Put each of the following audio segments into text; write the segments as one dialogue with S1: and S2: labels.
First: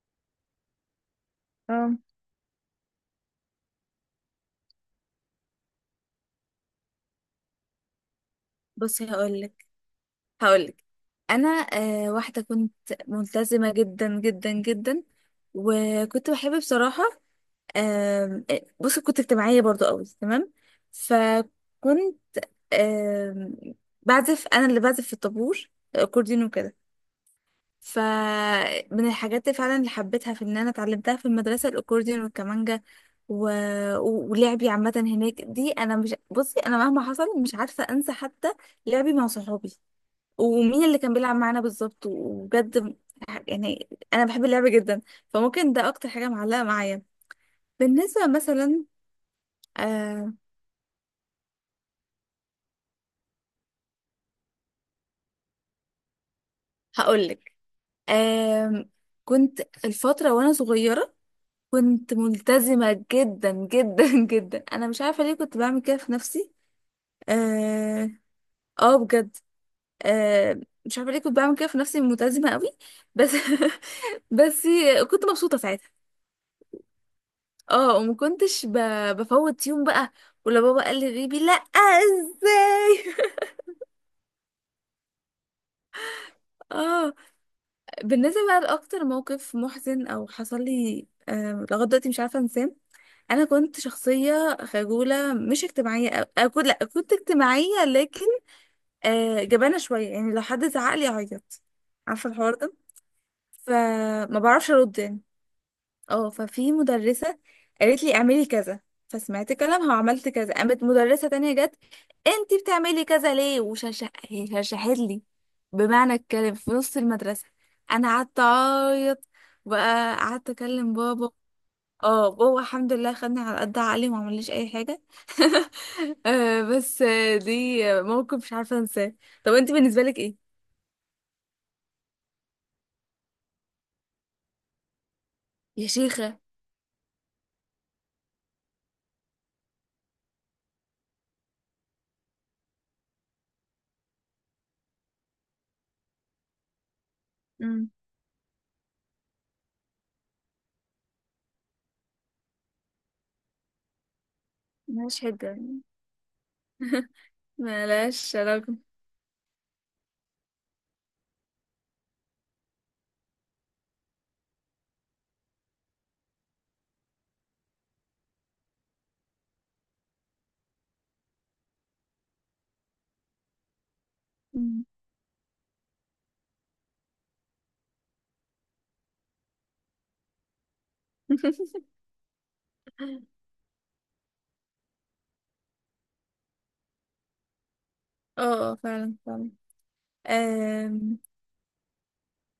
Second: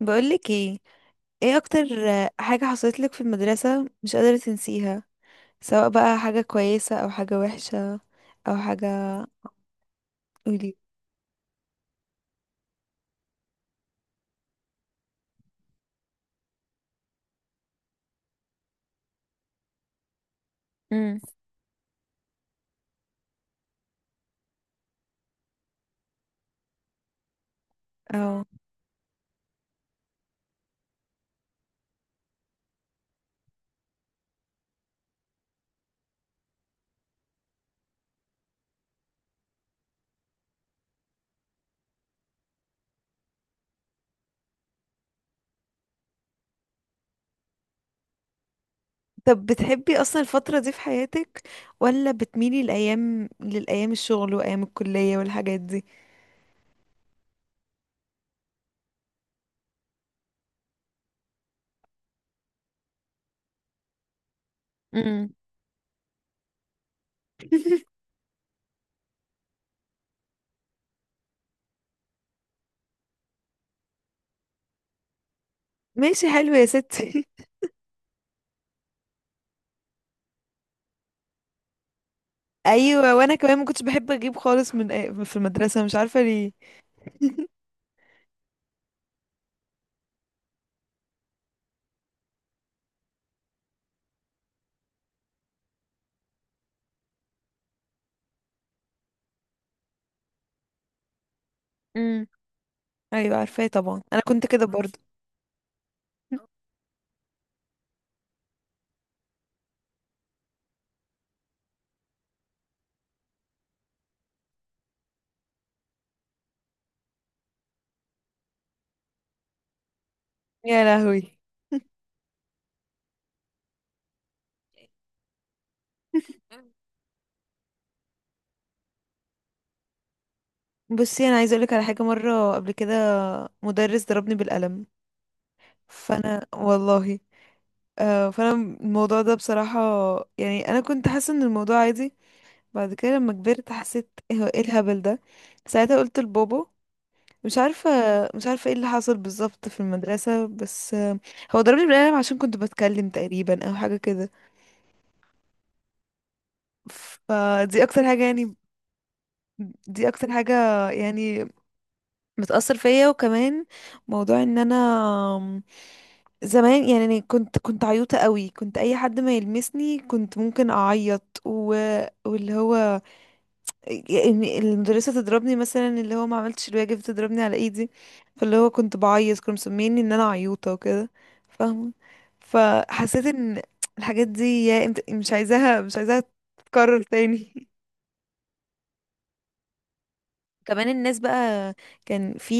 S1: بقولك ايه، ايه اكتر
S2: اه.
S1: حاجة حصلت لك في المدرسة مش قادرة تنسيها؟ سواء بقى حاجة كويسة او حاجة وحشة او
S2: بصي،
S1: حاجة.
S2: هقولك
S1: قولي.
S2: هقولك انا واحده كنت ملتزمه جدا جدا جدا، وكنت بحب بصراحه. آم، آه بصي، كنت اجتماعيه برضو قوي، تمام.
S1: امم.
S2: فكنت، آم، انا اللي بعزف في الطابور الاكورديون وكده.
S1: اه.
S2: فمن الحاجات اللي فعلا اللي حبيتها في ان انا اتعلمتها في المدرسه، الاكورديون والكمانجا. و... ولعبي عامه هناك، دي انا مش، بصي انا مهما حصل مش عارفه انسى حتى لعبي مع صحابي، ومين اللي كان بيلعب معانا بالظبط. وبجد يعني انا بحب اللعبه جدا، فممكن ده اكتر حاجه معلقه معايا بالنسبه، مثلا.
S1: طب بتحبي اصلا
S2: أه.
S1: الفترة دي في حياتك؟ ولا بتميلي الايام للايام الشغل وايام الكلية والحاجات دي؟
S2: هقولك. أه، كنت الفتره وانا صغيره كنت ملتزمه جدا جدا جدا، انا مش عارفه
S1: امم.
S2: ليه كنت بعمل كده في نفسي. اه. آه بجد. أه، مش عارفه ليه كنت بعمل كده في نفسي، ملتزمه قوي، بس بس كنت مبسوطه ساعتها.
S1: ماشي حلو يا ستي.
S2: اه، وما كنتش بفوت يوم بقى، ولا بابا قال لي غيبي، لا، ازاي؟
S1: ايوه وانا كمان ما كنتش بحب اجيب خالص من في المدرسه، مش عارفه ليه.
S2: اه. بالنسبه بقى لاكتر موقف محزن او حصل لي، لغايه دلوقتي مش عارفه انساه: انا كنت شخصيه خجوله مش اجتماعيه، أو... أكون لا، كنت اجتماعيه لكن جبانه شويه، يعني لو حد زعق لي اعيط.
S1: امم.
S2: عارفه الحوار ده؟
S1: ايوه عارفاه طبعا، انا
S2: فما
S1: كنت كده
S2: بعرفش
S1: برضه.
S2: ارد يعني. اه ففي مدرسة قالت لي اعملي كذا، فسمعت كلامها وعملت كذا، قامت مدرسة تانية جت: انتي بتعملي كذا ليه؟ وشرشحت لي، بمعنى الكلام، في نص المدرسة. انا قعدت اعيط، بقى قعدت
S1: يا
S2: اكلم بابا.
S1: لهوي.
S2: اه، بابا الحمد لله خدني على قد عقلي وما عمليش اي حاجة. بس دي موقف مش عارفة انساه. طب انتي بالنسبة لك ايه؟
S1: بصي انا عايزه اقولك على حاجه مره قبل كده، مدرس ضربني بالقلم.
S2: يا شيخة.
S1: فانا والله آه فانا الموضوع ده بصراحه، يعني انا كنت حاسه ان الموضوع عادي، بعد كده لما كبرت حسيت إيه الهبل ده. ساعتها قلت لبابا مش
S2: مم.
S1: عارفة، مش عارفة ايه اللي حصل بالظبط في المدرسة، بس هو ضربني بالقلم عشان كنت بتكلم تقريبا او حاجة كده.
S2: ملهاش حجة.
S1: فدي اكتر حاجة
S2: ملهاش
S1: يعني،
S2: علاقة.
S1: دي اكتر حاجة يعني بتأثر فيا. وكمان موضوع ان انا آم، زمان يعني أنا كنت عيوطة قوي، كنت اي حد ما يلمسني كنت ممكن اعيط واللي هو يعني
S2: مم.
S1: المدرسة تضربني، مثلا اللي هو ما عملتش الواجب تضربني على ايدي، فاللي هو كنت بعيط، كانوا مسميني ان انا عيوطة وكده، فاهمة. فحسيت ان الحاجات دي يا انت مش عايزاها تتكرر تاني.
S2: اه اه، فعلا فعلا.
S1: كمان الناس
S2: أم...
S1: بقى، كان في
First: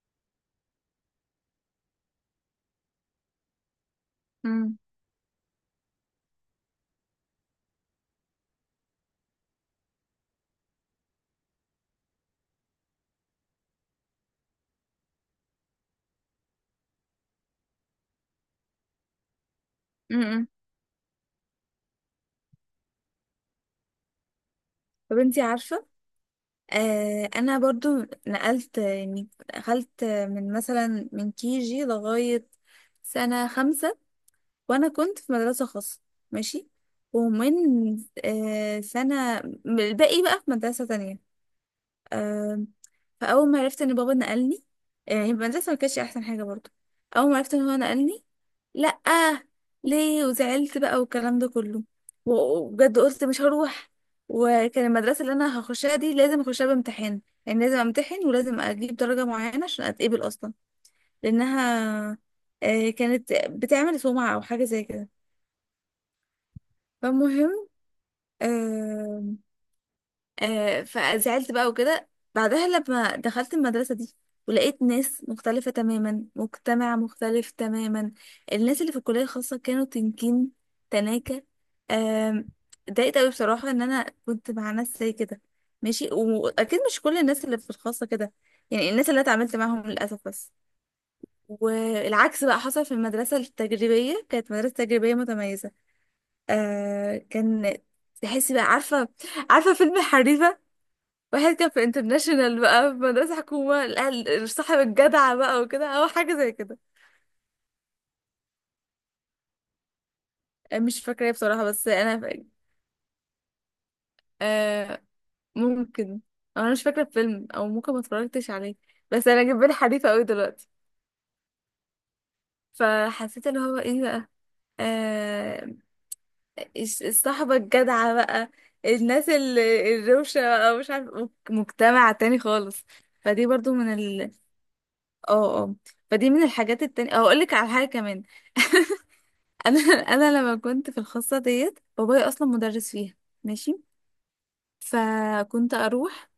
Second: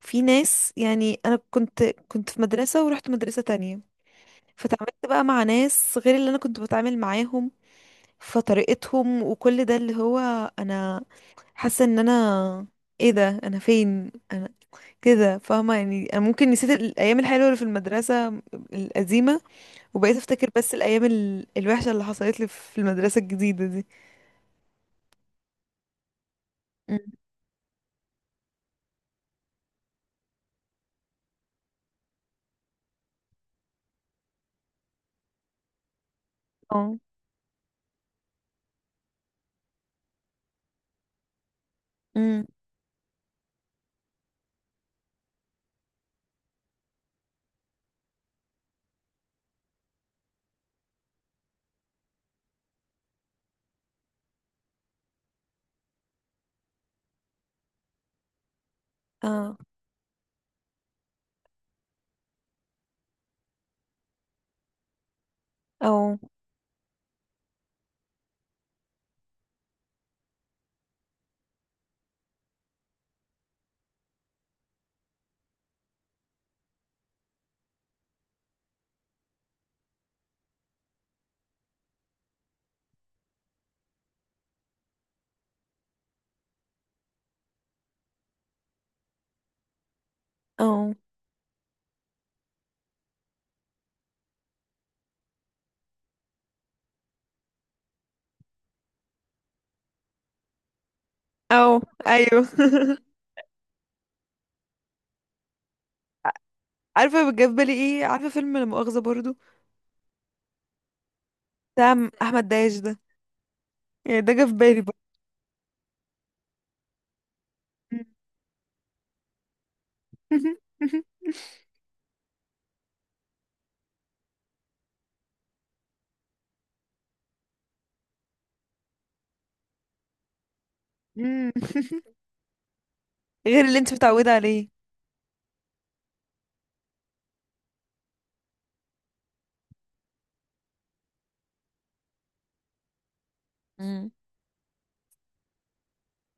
S1: في ناس، يعني انا كنت، كنت في مدرسة ورحت مدرسة تانية،
S2: أم...
S1: فتعاملت بقى مع ناس غير اللي انا كنت بتعامل معاهم، فطريقتهم وكل ده اللي هو، انا حاسه ان انا ايه ده، انا فين انا كده، فاهمه؟ يعني انا ممكن نسيت الايام الحلوه اللي في المدرسه القديمه، وبقيت
S2: أم.
S1: افتكر بس الايام الوحشه اللي حصلت لي في المدرسه الجديده دي.
S2: طب انتي عارفة،
S1: أم.
S2: انا برضو نقلت يعني. دخلت من مثلا من كي جي لغاية سنة خمسة وانا كنت في مدرسة خاصة، ماشي.
S1: اه.
S2: ومن سنة، الباقي بقى في مدرسة
S1: أم.
S2: تانية. فاول ما عرفت ان بابا نقلني، يعني المدرسه ما كانتش احسن حاجه برضو. اول ما عرفت ان هو نقلني: لا، ليه؟ وزعلت بقى والكلام ده كله. وبجد قلت مش هروح. وكان المدرسه اللي انا هخشها دي لازم اخشها بامتحان، يعني لازم امتحن ولازم اجيب درجه
S1: اه.
S2: معينه عشان اتقبل اصلا، لانها كانت بتعمل سمعه او حاجه زي كده.
S1: او.
S2: فالمهم، آه، فزعلت بقى وكده. بعدها لما دخلت المدرسة دي ولقيت ناس مختلفة تماما، مجتمع مختلف تماما، الناس اللي في الكلية الخاصة كانوا تنكين، تناكة. آم، اتضايقت قوي بصراحة ان انا كنت مع ناس زي كده، ماشي. واكيد مش كل الناس اللي في الخاصة كده، يعني الناس اللي أنا اتعاملت معاهم للأسف بس.
S1: او.
S2: والعكس بقى حصل في المدرسة التجريبية، كانت مدرسة تجريبية متميزة. كان، تحسي بقى، عارفة. عارفة فيلم حريفة؟ واحد
S1: او
S2: كان في
S1: ايوه.
S2: انترناشونال بقى، في مدرسة حكومة، صاحب الجدع بقى وكده، أو حاجة زي كده.
S1: عارفه جاب بالي ايه؟ عارفه فيلم لا مؤاخذه برضو؟
S2: مش فاكرة إيه بصراحة، بس
S1: بتاع
S2: أنا فاكرة.
S1: احمد داش ده، يعني ده جه في بالي برضو.
S2: آه ممكن. أو أنا مش فاكرة الفيلم، أو ممكن ما اتفرجتش عليه، بس أنا جايب بالي حريفة أوي دلوقتي. فحسيت اللي هو إيه بقى، آه الصحبة الجدعة بقى، الناس الروشة بقى، مش عارف،
S1: أم.
S2: مجتمع تاني خالص. فدي
S1: غير
S2: برضو
S1: اللي انت
S2: من ال
S1: متعوده عليه.
S2: اه اه فدي من الحاجات التانية. أو أقولك على حاجة كمان. انا انا لما كنت في الخاصه ديت، بابايا اصلا مدرس فيها، ماشي.
S1: مم.
S2: فكنت اروح،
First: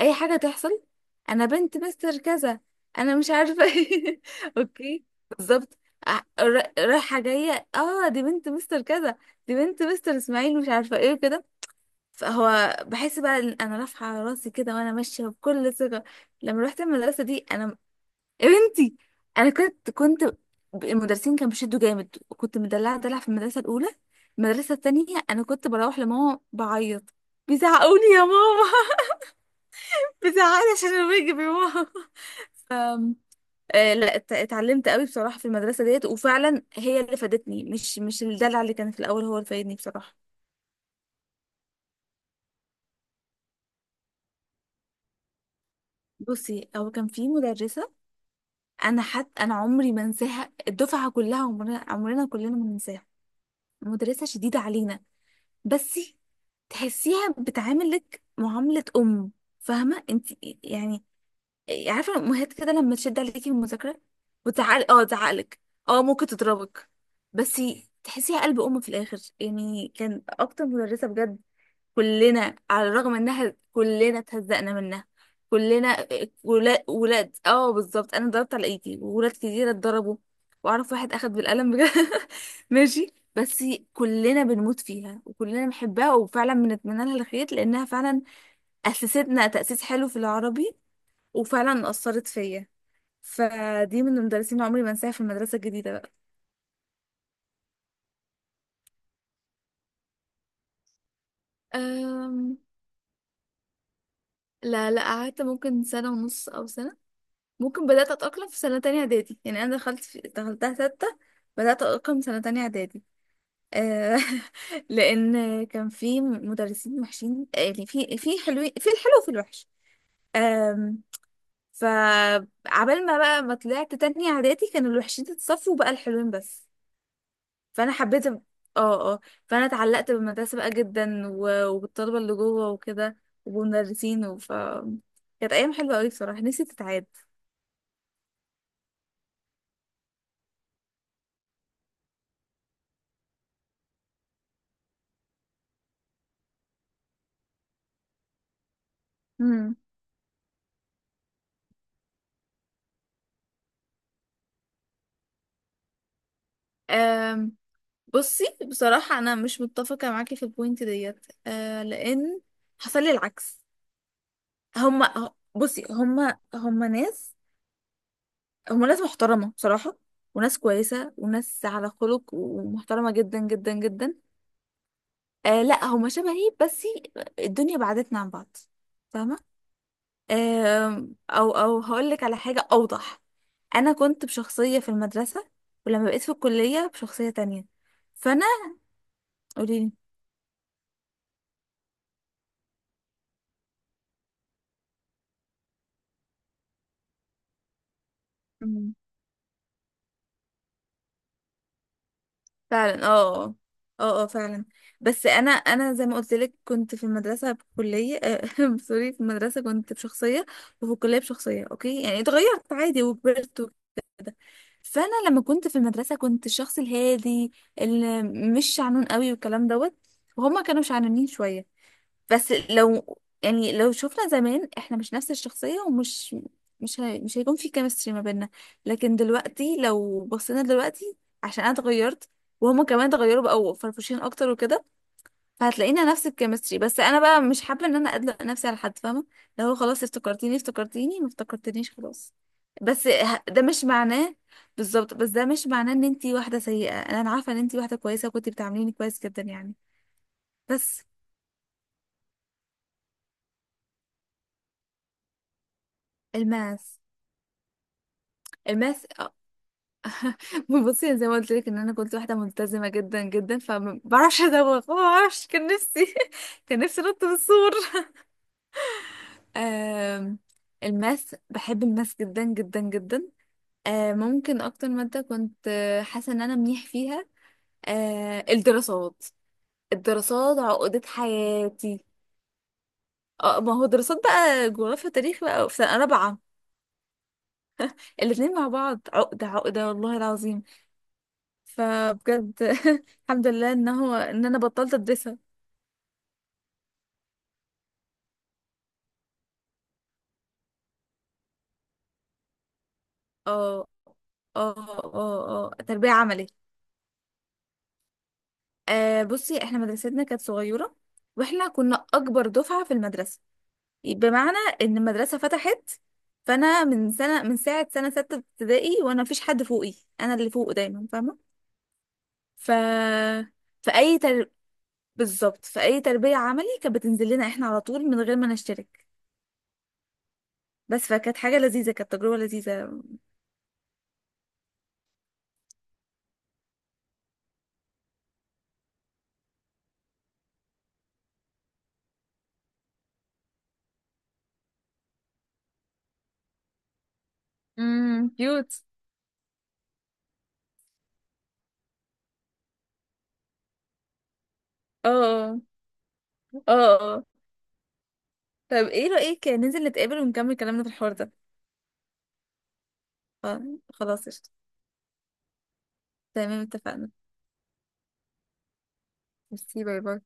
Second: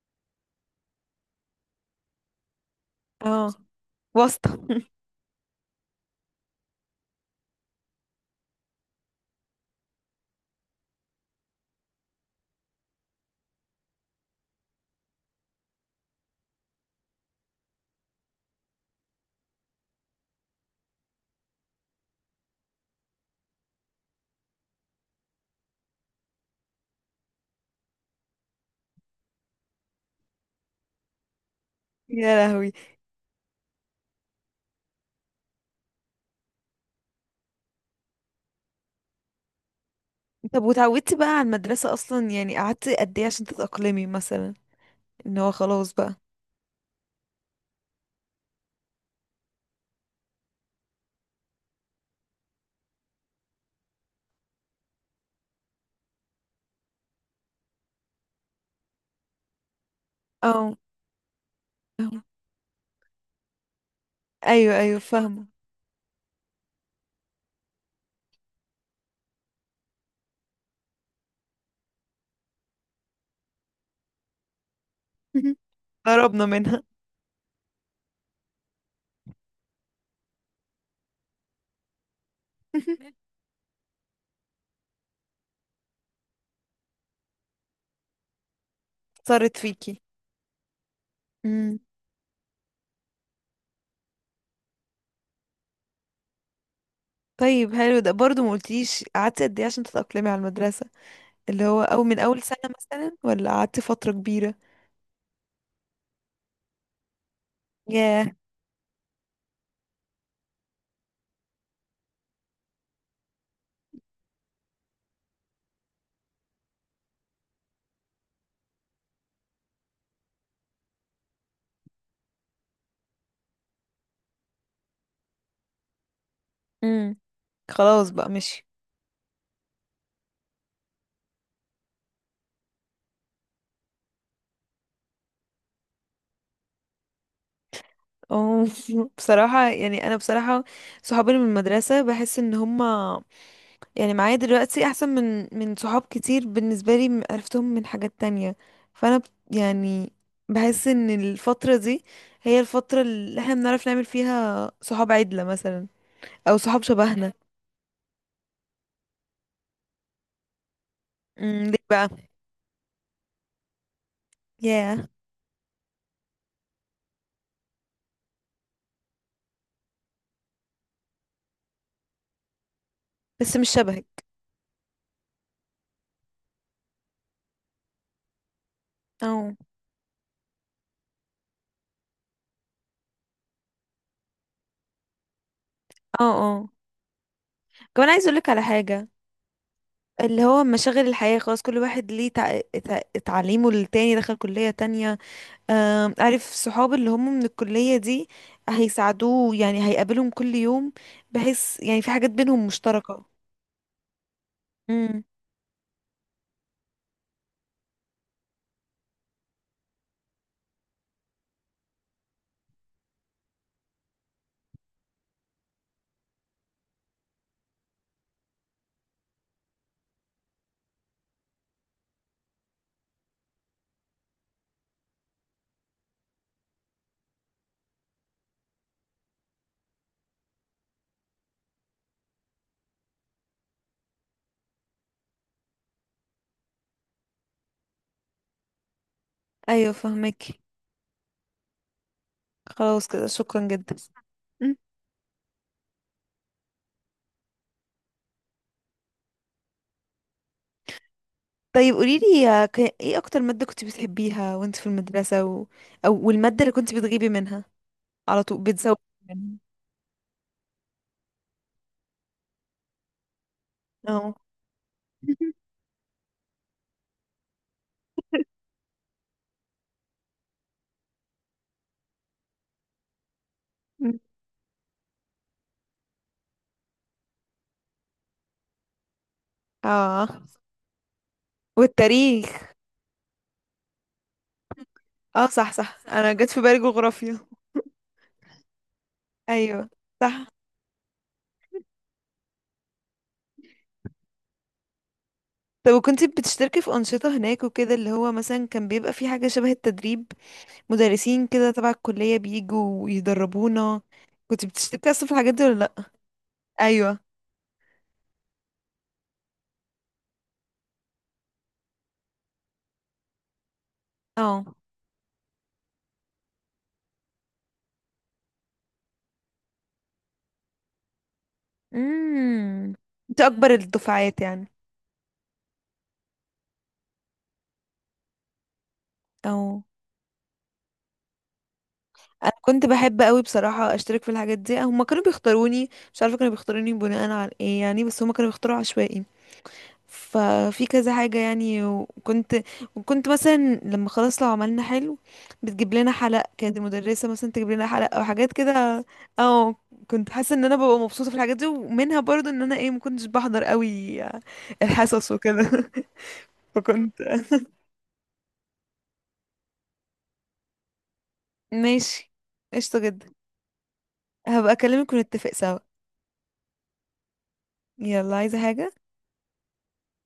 S2: اي حاجه تحصل: انا بنت مستر كذا، انا مش
S1: اه،
S2: عارفه ايه.
S1: واسطه.
S2: اوكي، بالظبط. رايحه جايه، اه، دي بنت مستر كذا، دي بنت مستر اسماعيل مش عارفه ايه كده. فهو بحس بقى ان انا رافعه راسي كده وانا ماشيه بكل ثقه. لما رحت المدرسه دي، انا يا بنتي، انا كنت المدرسين كانوا بيشدوا جامد، وكنت مدلعه دلع في المدرسه الاولى. المدرسه التانية انا كنت بروح لماما بعيط: بيزعقوني يا ماما. بيزعقني عشان انا واجب يا ماما.
S1: يا
S2: ف
S1: لهوي.
S2: آه، لا، اتعلمت قوي بصراحه في المدرسه ديت، وفعلا هي اللي فادتني، مش الدلع اللي كان في الاول هو اللي فادني بصراحه.
S1: طب وتعودتي بقى على المدرسة أصلا؟ يعني قعدتي قد إيه عشان تتأقلمي مثلا، إن هو خلاص بقى.
S2: بصي، هو كان في مدرسه، انا حتى انا عمري ما انساها، الدفعه كلها، عمرنا عمرنا كلنا ما ننساها. مدرسه شديده علينا، بس تحسيها بتعاملك معاملة أم، فاهمة انت؟
S1: اه.
S2: يعني عارفة
S1: آه.
S2: الأمهات كده لما تشد عليكي في المذاكرة
S1: أيوه
S2: وتعال
S1: أيوه،
S2: اه
S1: فاهمة.
S2: تعقلك، اه ممكن تضربك، بس تحسيها قلب أم في الآخر. يعني كان أكتر مدرسة بجد، كلنا على الرغم انها كلنا اتهزقنا منها، كلنا،
S1: قربنا منها.
S2: ولاد، اه بالظبط، انا ضربت على ايدي وولاد كتير اتضربوا، واعرف واحد اخد بالقلم بجد. ماشي. بس كلنا بنموت فيها وكلنا بنحبها، وفعلا بنتمنى لها الخير، لانها فعلا اسستنا
S1: اثرت
S2: تاسيس
S1: فيكي.
S2: حلو في العربي،
S1: امم.
S2: وفعلا اثرت فيا. فدي من المدرسين اللي عمري ما انساها في المدرسه الجديده بقى.
S1: طيب حلو، ده برضه ما قلتيش قعدتي قد ايه عشان تتأقلمي على المدرسة، اللي هو او من اول
S2: أم...
S1: سنة مثلا ولا قعدتي فترة كبيرة؟
S2: لا لا، قعدت ممكن سنه ونص او سنه. ممكن بدأت
S1: ياه.
S2: أتأقلم في سنة تانية إعدادي. يعني أنا دخلت دخلتها ستة. بدأت أتأقلم سنة تانية إعدادي. آه لأن كان في مدرسين وحشين، يعني في حلوين، في الحلو وفي الوحش. آم، فعبال ما بقى ما طلعت تانية إعدادي، كانوا الوحشين اتصفوا وبقى الحلوين بس.
S1: امم.
S2: فأنا
S1: خلاص
S2: حبيت.
S1: بقى
S2: اه
S1: مشي.
S2: اه. فأنا اتعلقت بالمدرسة بقى جدا، وبالطلبة اللي جوه وكده، وبالمدرسين. كانت أيام حلوة أوي بصراحة، نفسي تتعاد.
S1: أوه. بصراحة يعني انا بصراحة صحابي اللي من المدرسة، بحس ان هما يعني معايا دلوقتي احسن من صحاب كتير بالنسبه لي عرفتهم من حاجات تانية. فانا ب- يعني بحس ان الفتره دي هي الفتره اللي احنا بنعرف نعمل فيها صحاب عدله مثلا، او صحاب شبهنا.
S2: مم. بصي بصراحة أنا مش متفقة معاكي في البوينت ديت،
S1: امم، ليه بقى؟
S2: لأن حصل لي العكس.
S1: ياه.
S2: بصي هما ناس، هما ناس محترمة بصراحة، وناس كويسة وناس على خلق ومحترمة جدا
S1: بس مش
S2: جدا جدا.
S1: شبهك.
S2: لا، هما شبهي، بس الدنيا بعدتنا عن بعض،
S1: او.
S2: فاهمة؟ أو هقولك على حاجة أوضح: أنا كنت بشخصية في المدرسة، ولما بقيت
S1: اه
S2: في
S1: اه.
S2: الكلية بشخصية تانية.
S1: كمان عايز
S2: فأنا،
S1: اقولك على حاجه،
S2: قوليلي.
S1: اللي هو مشاغل الحياه خلاص، كل واحد ليه تعليمه، للتاني دخل كليه تانية. عارف صحاب اللي هم من الكلية دي هيساعدوه، يعني هيقابلهم كل يوم، بحيث يعني في حاجات بينهم
S2: فعلا
S1: مشتركة.
S2: اه اه. اه فعلا.
S1: امم.
S2: بس انا زي ما قلت لك كنت في المدرسه بكليه سوري، في المدرسه كنت بشخصيه وفي الكليه بشخصيه، اوكي؟ يعني اتغيرت عادي وكبرت وكده. فانا لما كنت في المدرسه كنت الشخص الهادي اللي مش شعنون قوي والكلام دوت، وهما كانوا شعنانين شويه. بس لو، يعني لو شفنا زمان احنا مش نفس الشخصية ومش مش هي... مش هيكون في كيمستري ما بيننا. لكن دلوقتي لو بصينا دلوقتي، عشان انا اتغيرت وهما كمان اتغيروا بقوا فرفوشين اكتر وكده، فهتلاقينا نفس الكيمستري. بس انا بقى مش حابة ان انا ادلق نفسي على حد، فاهمة؟ لو
S1: ايوه
S2: خلاص
S1: فهمك،
S2: افتكرتيني افتكرتيني، ما افتكرتنيش خلاص.
S1: خلاص
S2: بس
S1: كده
S2: ده
S1: شكرا
S2: مش
S1: جدا.
S2: معناه
S1: مم.
S2: بالظبط، بس ده مش معناه ان انتي واحدة سيئة. انا عارفة ان انتي واحدة كويسة وكنتي بتعامليني كويس جدا يعني، بس.
S1: طيب قوليلي يا ايه اكتر مادة كنت بتحبيها وانت في المدرسة؟ او والمادة اللي كنت
S2: الماس.
S1: بتغيبي منها على طول، بتزوقي
S2: الماس.
S1: منها.
S2: بصي زي ما قلت لك ان انا كنت واحده ملتزمه جدا جدا، فما
S1: اه.
S2: بعرفش ادوخ، ما بعرفش، كان نفسي كان نفسي انط من السور. آم، الماس، بحب الماس جدا جدا جدا.
S1: مم.
S2: ممكن اكتر ماده كنت حاسه ان انا منيح فيها، الدراسات.
S1: اه.
S2: الدراسات عقدة حياتي.
S1: والتاريخ.
S2: اه، ما هو دراسات بقى، جغرافيا تاريخ
S1: اه
S2: بقى
S1: صح
S2: في
S1: صح،
S2: سنه
S1: انا
S2: رابعه.
S1: جت في بالي جغرافيا.
S2: الاتنين مع بعض عقده عقده
S1: ايوه،
S2: والله
S1: صح.
S2: العظيم. فبجد الحمد لله ان هو ان انا بطلت ادرسها.
S1: طب وكنتي بتشتركي في أنشطة هناك وكده؟ اللي هو مثلا كان بيبقى في حاجة شبه التدريب، مدرسين كده تبع الكلية بيجوا
S2: اه.
S1: ويدربونا، كنت
S2: اه.
S1: بتشتركي أصلا في الحاجات دي
S2: اه اه
S1: ولا لأ؟
S2: تربية عملي.
S1: أيوه.
S2: بصي احنا مدرستنا كانت صغيرة، واحنا كنا اكبر دفعة في المدرسة. بمعنى
S1: اه.
S2: ان المدرسة فتحت، فانا من سنة، من ساعة سنة ستة ابتدائي وانا مفيش حد فوقي، انا اللي فوق دايما، فاهمة؟ ف
S1: امم. انت أكبر
S2: في اي
S1: الدفعات
S2: تر...
S1: يعني.
S2: بالظبط، في اي تربية عملي كانت بتنزل لنا احنا على طول من غير ما نشترك.
S1: اه.
S2: بس فكانت حاجة لذيذة، كانت تجربة
S1: أنا كنت
S2: لذيذة.
S1: بحب قوي بصراحة أشترك في الحاجات دي، هما كانوا بيختاروني، مش عارفة كانوا بيختاروني بناء على ايه يعني، بس هما كانوا بيختاروا عشوائي، ففي كذا حاجة يعني. وكنت، وكنت مثلا لما خلاص لو عملنا حلو بتجيب لنا حلق، كانت المدرسة مثلا تجيب لنا حلق او
S2: امم،
S1: حاجات
S2: كيوت.
S1: كده. اه. كنت حاسة ان انا ببقى مبسوطة في الحاجات دي، ومنها برضو ان انا ايه، ما كنتش بحضر قوي الحصص
S2: اه
S1: وكده.
S2: اه
S1: فكنت.
S2: اه. طب ايه رأيك ننزل نتقابل ونكمل كلامنا في الحوار ده؟
S1: ماشي، قشطة جدا.
S2: آه، خلاص قشطة.
S1: هبقى اكلمك ونتفق سوا.
S2: تمام اتفقنا.
S1: يلا، عايزة حاجة؟
S2: ميرسي، باي باي.